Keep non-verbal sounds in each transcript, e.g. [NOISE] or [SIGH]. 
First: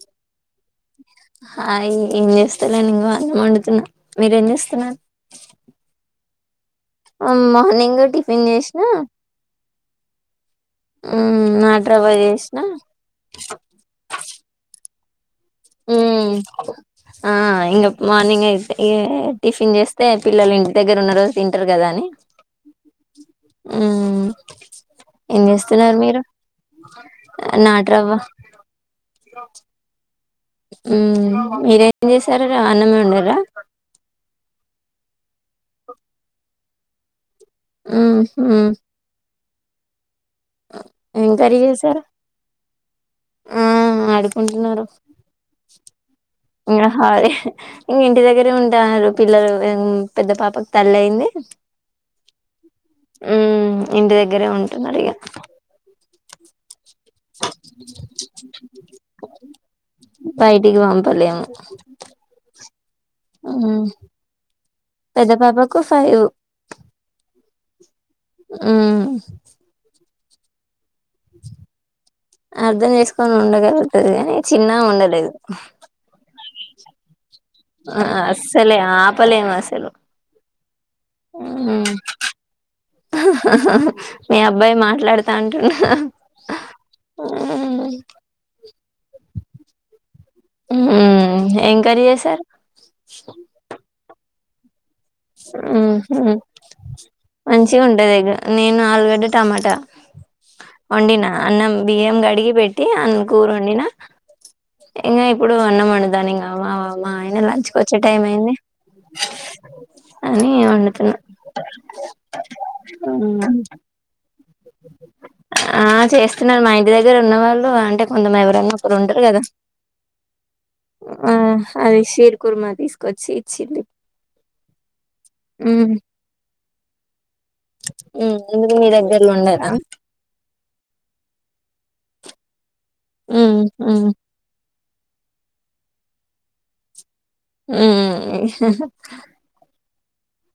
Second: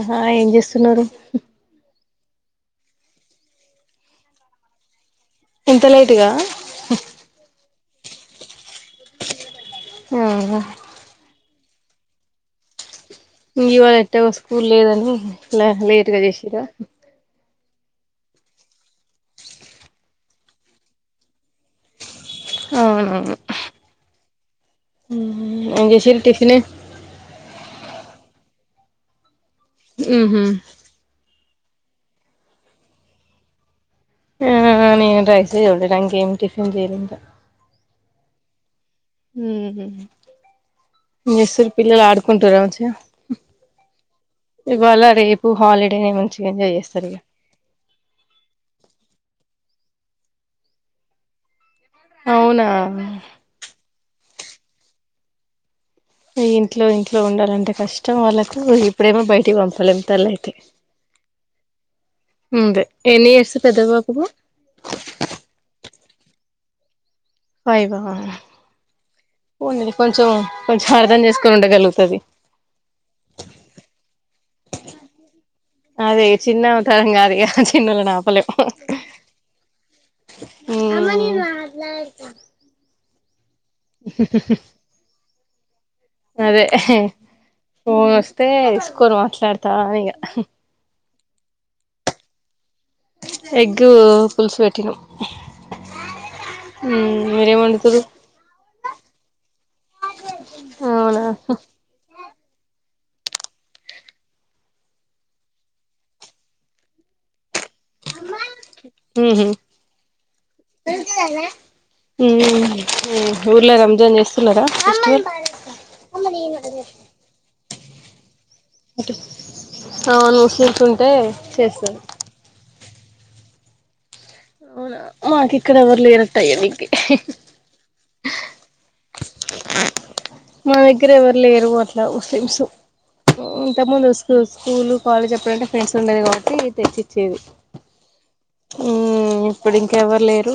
ఆహా ఏం చేస్తున్నారు హాయ్ ఏం చేస్తలేను ఇంకా వండుతున్నా మీరేం చేస్తున్నారు ఇంత లేటుగా ఆ మార్నింగ్ టిఫిన్ చేసిన హలుగా ఉ నాడ్రవ జేష్ణ ఇవాళ ఎట్టగో స్కూల్ లేదని లే లేటుగా ఉమ్ చేసిరా ఆ ఇంక మార్నింగ్ అయితే ఏ టిఫిన్ చేస్తే పిల్లలు ఇంటి దగ్గర ఉన్న రోజు తింటరు కదా అని అవును ఊ ఏం చేస్తున్నారు చేసిరు మీరు టిఫిన్ నాట్రవ్వ శ్రీరామ్ ఉహు మీరేం చేసారు రా అన్నమే వండరా ఆ నేను రైసే వండిన ఇంకెమ్ టిఫిన్ చేయలే ఇంకా ఉహు ఉహ్ ఏం ఏం కర్రీ చేసురు చేశారు పిల్లలు ఆడుకుంటురామంచా ఆ ఇవాళ రేపు హాలిడేనే మంచి ఆహ్ అదే ఇంగ ఇంటి దగ్గరే ఉంటన్నారు పిల్లలు ఉహ్ పెద్ద పాపకి తల్లయింది అవునా ఉమ్ ఇంటి దగ్గరే ఉంటున్నారిగా ఏం ఇంట్లో ఇంట్లో ఉండాలంటే కష్టం వాళ్ళకు ఇప్పుడేమో బయటిక్ పంపలేం తలైయితే బయటికి పంపలేము అంతే ఎన్ని ఇయర్స్ పెద్ద ఉమ్ పాపకు పెద్ద పాపకు ఫైవ్ ఫైవ్ మ్ కొంచెం కొంచెం అర్థం చేసుకొని ఉండగలగుతది అర్ధం చేసుకొని ఉండగలుగుతది కాని చిన్నమే ఉండలేదు. అదే చిన్నమే తరం కాదు ఇగ చిన్నోళ్ళని అస్స్ లే ఆపలేమ అసలు మ్ హ హ మీ అబ్బాయి మాట్లాడ్తా అంటుండు. అదే ఫోన్ వస్తే ఎస్కోన్ మాట్లాడ్తా ఇగ మ్ ఏం కర్రీ చేసార్ ఎగ్గూ పులసు వెట్టినం. మ్ హ్ మీరేం వండుతుర్రు మంచిగుంటది ఎగ్ నేను ఆలుగడ్డ టమాట అవునా వండిన అన్నం బియ్యం గడిగి పెట్ టి అన్ కూర వొండిన ఇంగ ఇప్పుడు అన్నం వొండుతాన్న ఇంగ మా ఆయన లంచ్ వొచ్చే టైం అయింది. అని వండుతున్నా మ్ ఊర్ల రంజాన్ చేస్ ఆ చేస్తున్నరు మా ఇంటి దగ్గర ఉన్నవాళ్ళు అంటే కొంత ఎవరు రన్న ఒకరు ఉంటరు కదా అవును ముస్లిమ్స్ ఉంటే ఆ చేస్తారు అది శిర్ కుర్మా తీస్ కొచ్చి ఇచ్చింది. అవునా మాకిక్కడ మ్మ్ ఎవర్ లేర్ అట్ట ఇయ్యనీకి ఎందుకు మీ దగ్గరలో ఉండరా మా దగ్గర ఎవర్ లేరు అట్లా ముస్లిమ్స్ మ్మ్ ఇంతకు ముందు మ్మ్ స్కూల్స్ స్కూల్, కాలేజ్ అప్పుడంటే ఫ్రెండ్స్ ఉండేది కాబట్టి తెచ్చి మ్ మ్ ఇప్పుడింకెవర్ లేరు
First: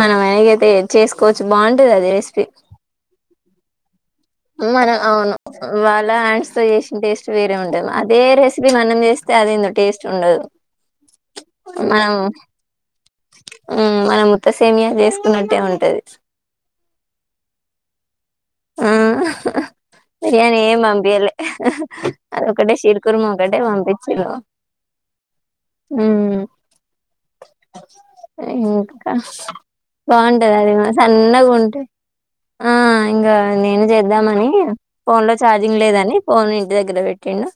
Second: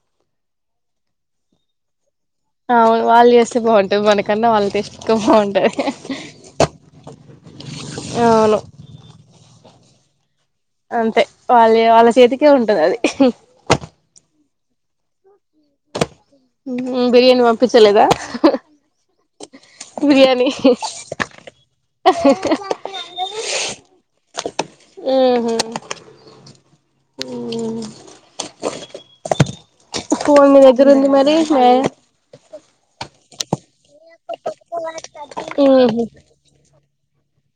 మనం వెనగైతే చేస్కోవచ్చు బాగుంటదది రెస్ అవున్ వాల్ చేస్తే బాగుంటది మనక్ మన అవును వాళ్ళ హ్యాండ్స్తో చేసిన టేస్ట్ వేరే ఉంటది. అదే అవును రెస్పీ మనం చేస్ స్తే అదేందో టేస్ట్ ఉండదు. అంతే వాళ్ళ వాళ్ళ మనం చేతికే ఉంటది అది మ్ మనం త్త సేమియా చేస్కున్నట్టే ఉం బిర్యానీ పంపిచలేదా ఆ బిర్యానీ ఏం పంపియ్యలే అదొకటే షిర్ కుర్మ ఒకటే పంపిచ్చింరు. మ్ మ్ ఇంకా ఫోన్ మీ బాగుంటదది దగ్గర మా ఉంది మరి మే సన్నగుంట ఆ ఇంగ నేను చేద్దామని ఫోన్లో ఛార్జింగ్ మ్మ్ లేదని ఫోన్ ఇంటి దగ్గర వెట్ ట్టిండు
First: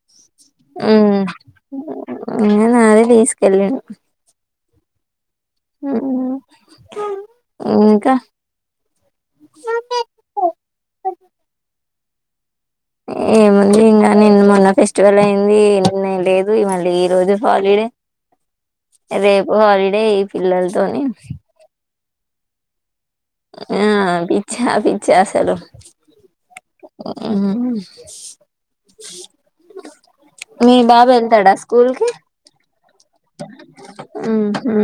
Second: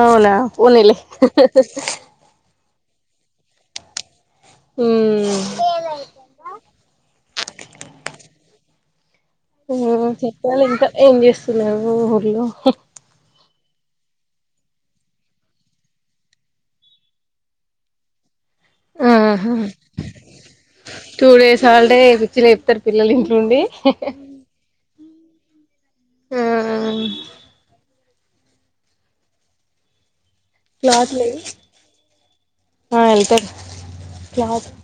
అవునా పోనీలే మ్ ఆ నాదే తీస్కెళ్ళిన్ మ్.... మ్ ఇంకా చెప్పాలి ఇంకా ఏం చేస్తున్నావు ఊర్లో ఏముంది ఇంగ నిన్న, మొన్న ఫెస్టివల్ అయింది నిన్న లేదు ఇవాళ ఈ రోజు హాలిడే మ్మ్ రేపు హ్మ్ హాలిడే ఈ పిల్లల్తోని బిచ్చి లేప్తర్ పిల్లల్ ఇంట్లుండి. చేశారు. మ్ మీ బాబ్ క్లాత్ లేవు ఎల్తాడా స్కూల్కి ఆ వెళ్తారు అ క్లాత్ హ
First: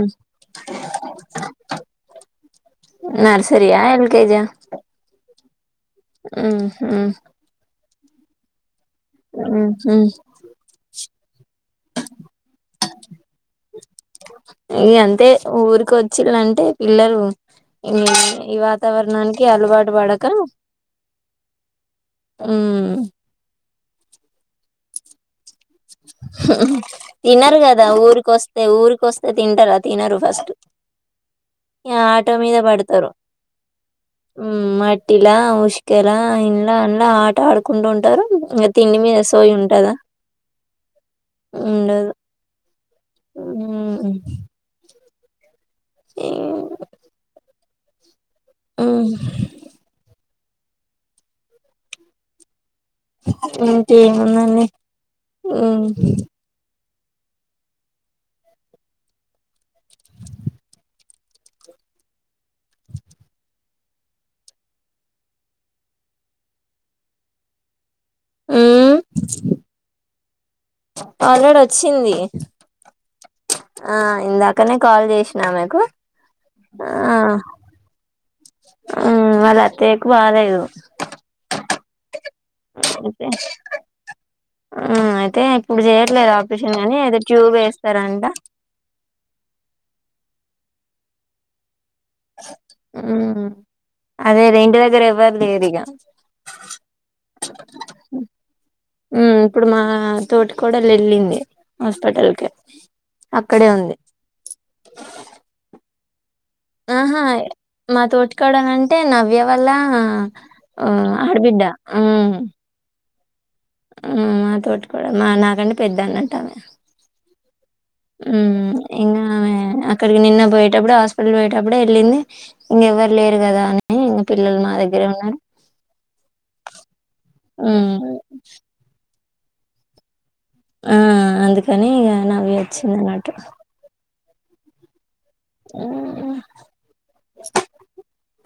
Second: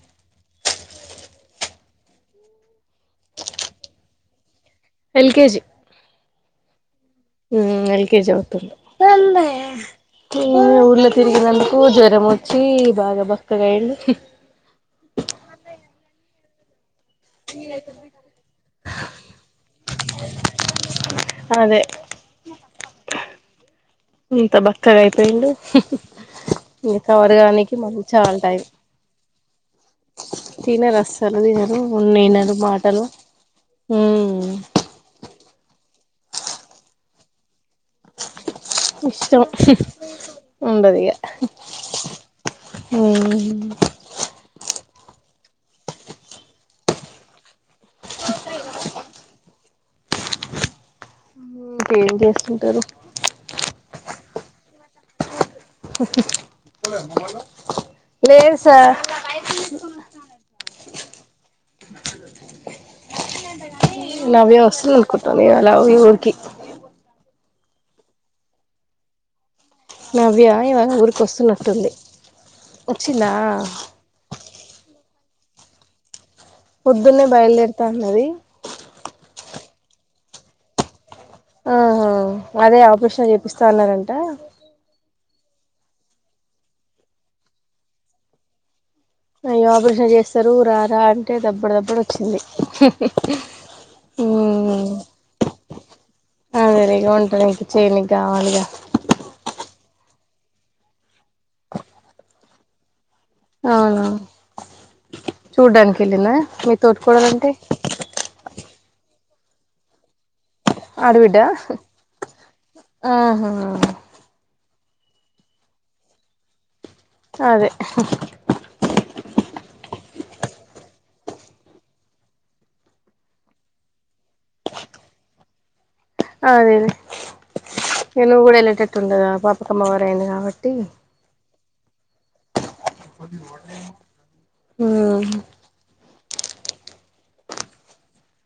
నర్సరీయ యల్ కే జ ఎల్కెజి ఆ హ హుమ ఎల్కెజి అవుతుందో మ్ హ్ తిరిగిరండి. కు జ్వరం వచ్చి బాగా బక్కగయ్యిండు. ఇగ అంతే ఊరికి వచ్చిలంటే పిల్లలు ఈ ఈ వాతావర్ణానికి అలవాటు పడక అదే ఉమ్ ఇంత బక్కగయి పోయిండు హుహు ఉహ్ తినరు కదా టైం ఊరికొస్తే ఊరికొస్తే తింటారా తినరు ఫస్టు తినరు అస్సలు తినరు య ఆట వినరు మీద మాటలు పడతరు మ్మ్ హ్మ్ మట్టిలా ఒ చికెలా ఇంల అంల ఆట ఆడుకుండ ఉంటరు. ఇంగ తిండి మీద సోయి ఉంటదా. ఉండదిగా ఉండదు. హ్మ్ ఇన్ ఇంకేం చేస్తుంటరు? ఇంకేం ఎం అనాలి ఉమ్ లే సార్ నవ్య వస్తుందనుకుంటున ఇయాల మీ ఊరికి ఊ నవ్యా ఎవ ఆల్రెడీ వచ్చింది వచ్చిందా ఆ ఇందాకనే కాల్ చేసి నామేకు పొద్దున్నే బయలుదేరుతాన్నది హ్మ్. వాళ్ళ అత్తయ్యకు బాలేదు. ఆహా అదే అయితే ఆపరేషన్ చేపిస్తా అన్నరంట. తే ఇప్పుడు చేయట్లేదు ఆపరేషన్ గాని, ఏదో ట్యూబ్ వేస్తరంట. అయ్యో ఆపరేషన్ చేస్తరు రారా అంటే దబ్బడు దబ్బడు హ్మ్. అదే రే ఇంటి ఉమ్ దగ్గర ఎవ్వరు లేరిగ. ఆ రిగా ఉంటది చేయనికి కావాలిగా ఉమ్ ఇప్పుడు మా తోటి కోడలు వెళ్ళింది హాస్పటల్ కి అక్కడే ఉంది అవునా చూడ్డానికి వెల్లిందా? ఆహా మా తోటికోడలంటే నవ్య వాళ్ల ఆ ఆడబిడ్డ ఉమ్ ఆహా ఆ మా తోటికోడలు నాకంటే పెద్దాన్నంటామే. అదే ఉమ్ ఇంగావె అక్కడికి నిన్న పోయేటప్పుడు హాస్పిటల్ పోయేటప్పుడు వెళ్ళింది ఇంగ ఎవ్వరు లేరు. కదా అని ఇంక పిల్లలు మా దగ్గరే ఉన్నారు. అదేలే ఉమ్ ఇగ నువు గూడ ఎల్లేటట్టుండదు ఆ బాపకమ్మ ఓవరాయింది కావట్టి. ట్టీ అనీ ఇగ నవ్య వచ్చింది అనట్టు మ్ ఆహ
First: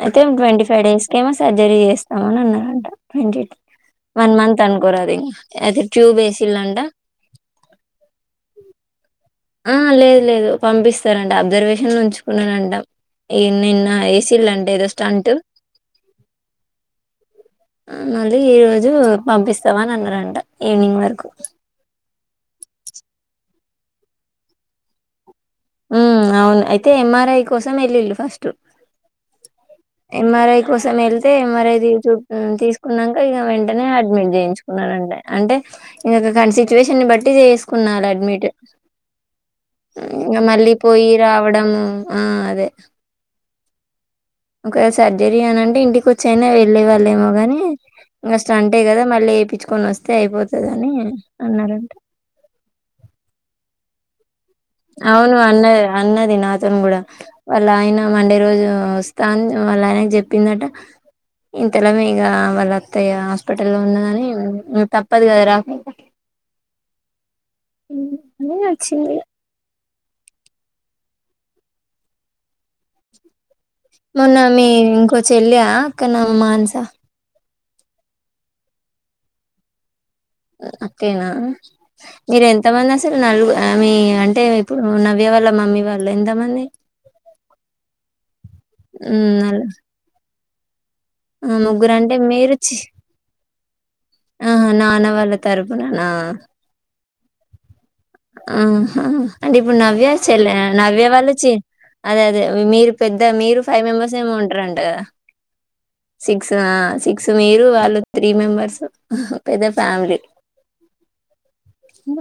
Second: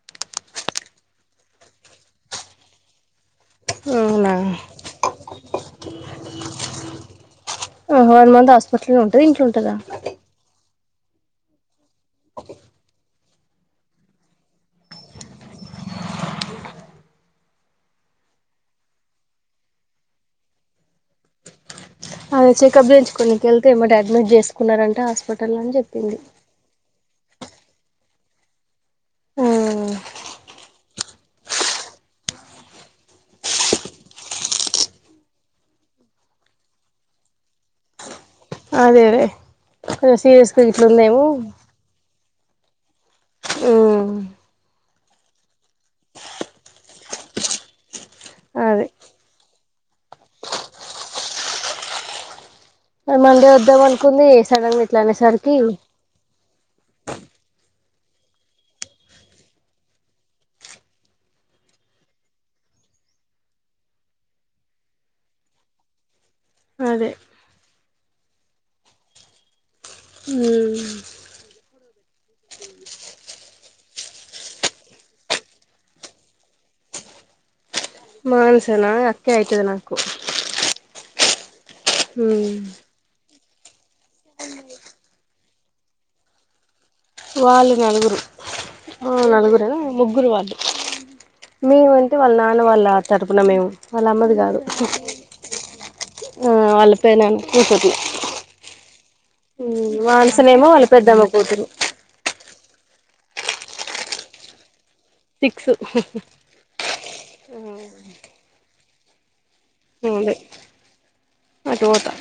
అయితే ట్వంటీ ఫైవ్ డేస్ కే ఏమో సర్జరీ చేస్తా అని అన్నారంట ట్వంటీ అవునా వన్ మంత్ అనుకోరాదే ఇంగ అయితే ట్యూబ్ వేసిలంట. ఓహో, వన్ మంత్ హాస్పిటల్లో ఉంటది ఇంట్లో ఉంటదా ఆ లేదు లేదు పంపిస్తారంట అబ్జర్వేషన్ల ఉంచుకున్నరంట. ఎ నిన్న ఏసీల్లంట ఏదో స్టంటూ మళ్ళీ ఈ రోజు పంపిస్తామని అన్నరంట ఈవినింగ్ వరకు ఆమె చెకప్ చేయించుకోనికెళ్తే ఏమ్మటె అడ్మిట్ చేసుకున్నరంట హస్పెటల్ల అని చెప్పింది. తే ఎం. ఆర్. ఐ కోసం ఎల్లిళ్ళు ఫస్టు ఉమ్, ఎం. ఆర్. ఐ కోసం వెళ్తే ఎం. ఆర్. ఐ తీన్చు ఆ తీసుకున్నంక ఇగ వెంటనే అడ్మిట్ చేయించుకున్నరన్ అంటే ఇంక కానీ సిచ్యువేషన్ని బట్టి చేసుకున్నాల అడ్మిట్ అదే గదే రిస్క్ ఇంగా మళ్ళీ పోయి రావడము ఆ అదే ఊమ్ ఒక సర్జరీ అని అంటే ఇంటికి వచ్చైనా వెళ్ళే వాళ్ళేమో గాని ఇంక స్టంట్ ఏ అదే కదా మళ్ళీ ఏపిచుకొని అస్తే అయిపోతదని అన్నారంట మండే వద్దామనుకుందీ అవును అన్నది అన్నది నాతోని కూడా వాళ్ళ ఆయన మండే రోజు వస్తా అని వాళ్ళ ఆయనకి చెప్పిందట ఇంతలోమే ఇంగ వాళ్ళ అత్తయ్య హాస్పిటల్లో ఉన్నదని నిక్ తప్పదు కదా రాకుంటే అదే ఉమ్ అన్ని నచ్చింది ఉమ్, మొన్న మీ ఇంకో చెల్లి ఆ అక్క నా మాన్స మానస నా అక్కే అయితది నాకు అక్కేనా మీర్ ఉమ్, ఎంత మంది అసలు నలుగ్ ఆమే అంటే ఇప్పుడు నవ్య వాళ్ళ మమ్మీ వాళ్ళు ఎంతమంది? వాళ్ళు నలుగురు ఆ ఉమ్ నల్ నలుగురేనా ముగ్గురు వాళ్ళు ఆ ముగ్గురు అంటే మేమంటే వాళ్ళ మీరు నాన్న చి వాళ్ళ తరపున మేము వాళ్ళ అమ్మది కాదు ఆహా నాన్న వాళ్ళ తరపున నా ఆ పెదనాన్న కూతుర్లు ఆహా అంటే ఇప్పుడు నవ్య చెల్లె ఆ వానసనేమో నవ్య పెద్దమ్మ వాళ్ళ చి కూతురు అదే అదే మీరు పెద్ద మీరు ఫైవ్ మెంబర్స్ ఏమో ఉంటారంట కదా? సిక్స్ సిక్స్ ఆ సిక్స్ మీరు వాళ్ళు త్రీ మెంబర్స్ ఆహ్ పెద ఫ్యామిలీ ఉంది అటు పోతా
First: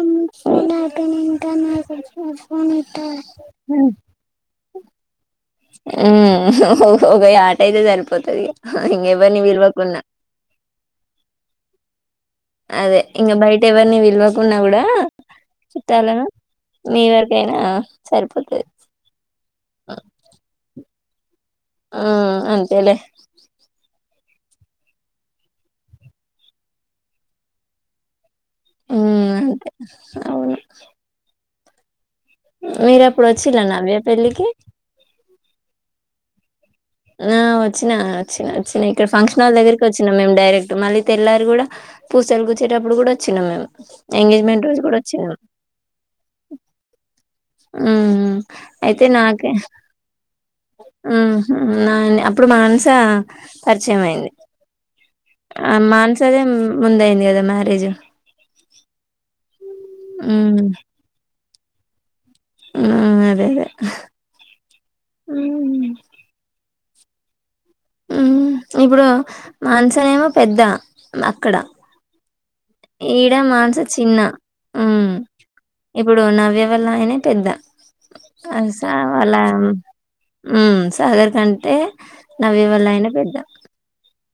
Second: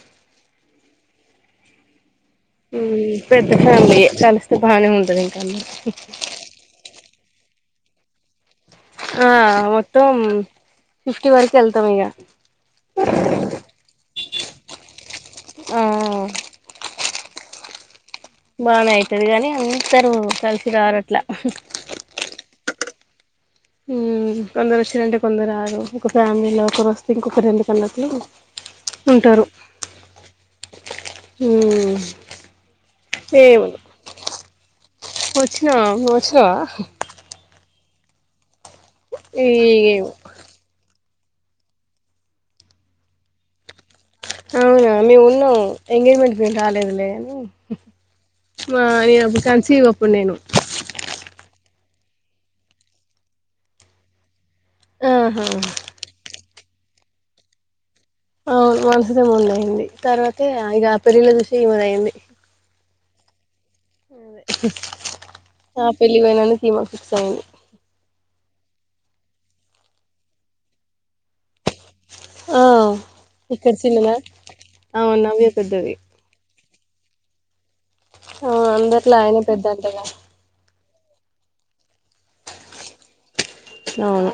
ఉమ్ [INAUDIBLE] సౌండ్ ఆపేను ఇంకా నాకు ఫోన్ ఇత్తవా ఉమ్ పెద్ద ఫ్యామిలీయే కలిస్తే బానే ఉంటది ఇంక ఉమ్ ఓహ్ హొ హో ఒక యాట ఐతే సరిపోతది ఇగ ఆ ఇంకెవరిని పిలవకున్నా మొత్తం ఫిఫ్టీ వరకు ఎళ్తం ఇగ అదే ఇంగ బయట ఎవరిని విల్వకున్నా కూడా ఆ చుట్టాలా మీవ అదేనా బానే అయితది కానీ అంతరు కలిసి రారు అట్ల ఉహ్ ఆ అంతేలే హ్ ఉమ్ కొందరు వచ్చారంటే కొందరు రారు ఒక ఫ్యామిలీలో ఒకరు వస్తే ఇంకొరు ఎందుకు అన్నట్లు ఉమ్ ఉంటారు అంతే అహ్ అవును ఉమ్మ్ మీరు ఎప్పుడు అచిర్ర నవ్య పెళ్లికి ఛ ఉహ్ ఆ వచ్చినా వచ్చినా వచ్చినా ఇక్కడ ఫంక్షన్హాల్ దగ్గరికి ఏమో వచ్చినం మేము డైరెక్ట్ మళ్ళీ తెల్లారి కూడా పూసలు గుచ్చేటప్పుడు కూడా వచ్చినాం మేము ఎంగేజ్మెంట్ రోజు అవునా కూడా మేము వచ్చినాం ఉన్నాం ఎంగేజ్మెంటికి మేమ్ రాలేదులే అని మ్మ్ మా అయితే నేనప్పుడు నాకే కాన్సీవ్ అప్పుడు నేను మ్మ్ అప్పుడు మాన్సా పరిచయం అయింది. ఆహా ఆ మాన్సాదే ముందుయింది కదా మ్యారేజ్ అవును మన్సాదే ముందు అయింది తర్వాత మ్మ్ ఆ ఇగ పెళ్ళిలో చూశే ఈమదయింది ఉమ్మ్ అదే లె ఆ అదె హి హ్ ఆ పెళ్ళికి పోయినందుకె ఈమకు ఫిక్స్ అయింది. ఉమ్ ఇప్పుడు మాన్సాఏమో పెద్ద అక్కడ ఆ ఈడ ఇక్కడ మాన్సా చిన్నదా చిన్న ఉమ్ ఆమె నవ్య పెద్దది ఇప్పుడు నవ్య నవ్య వాళ్ళ ఆయనే పెద్ద ఆ అందరిలో ఆయనే [UNINTELLIGIBLE] పెద్దంటగా ఉమ్ సాగర్ కంటే నవ్య వాళ్ళ నాయిన ఎ పెద్ద అవును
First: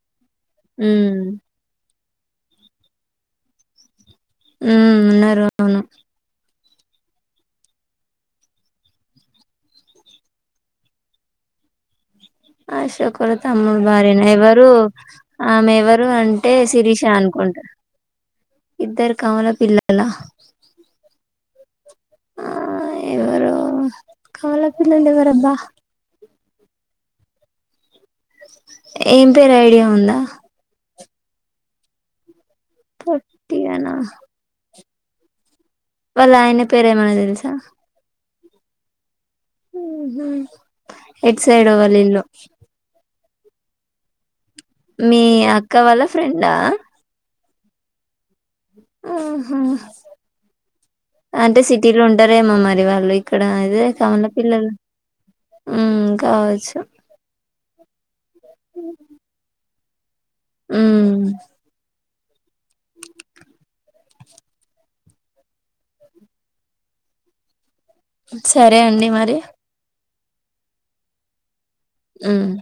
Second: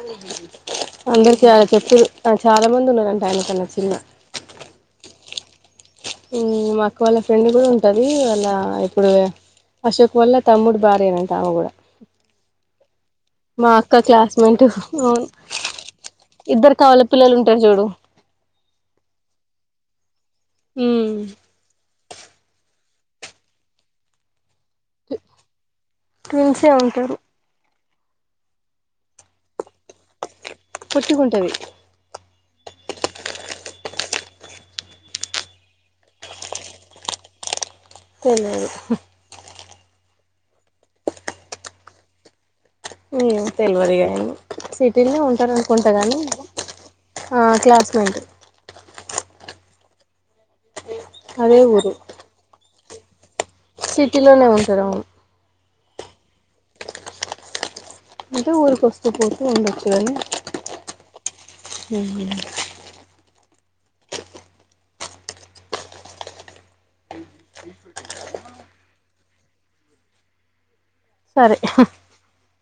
హ్మ్ అందరికే అ చేప్పేరు చాలా మంది ఉన్నారంట ఆయనకన్న చిన్న ఉమ్మ్ ఉన్నారు అవును ఉమ్మ్ మాక్క వాళ్ళ ఫ్రెండ్ గూడ ఉంటది వాళ్ళ ఇప్పుడు ఆ అశోక్ వల్ల తమ్ముడు భార్యేనంట ఆమ గూడ అశోకోల తమ్ముడు భార్యిన క్లాస్మేట్ ఎవరు అవును ఆమెవరు అంటే షిరిష అనుకో ఉంటది జూడు ఇద్దరు కవల పిల్లల మ్మ్ ఆ ఎవరు కవల ట్విన్సె ఉంటరు ఏం పేరు ఐడియా ఉందా పోట్టిగుంటది పొట్టిగనా వాళ్ళ ఆయన పేరేమైన దేలసా తెల్వదు ఉహు ఎట్ సైడో వల్లీఇల్లు ఏమో తెల్వదిగా మీ సిటీల్నే అక్క ఉంటారనుకుంటా వాళ్ళ గాని ఫ్రెండా ఆ క్లాస్మేటు ఆహ అంటే అదే ఊరు సిటీలో ఉంటారేమో మరి వాళ్ ఇక్కడ అదే కవల సిటీలోనే పిల్లలు ఉంటారు అవును మ్ కావచ్చు ఇంకా ఊరుక ఓస్తూ పోతూ ఉండొచ్చు గద్నే మ్మ్ సరే అండి మరి సరే హు మ్మ్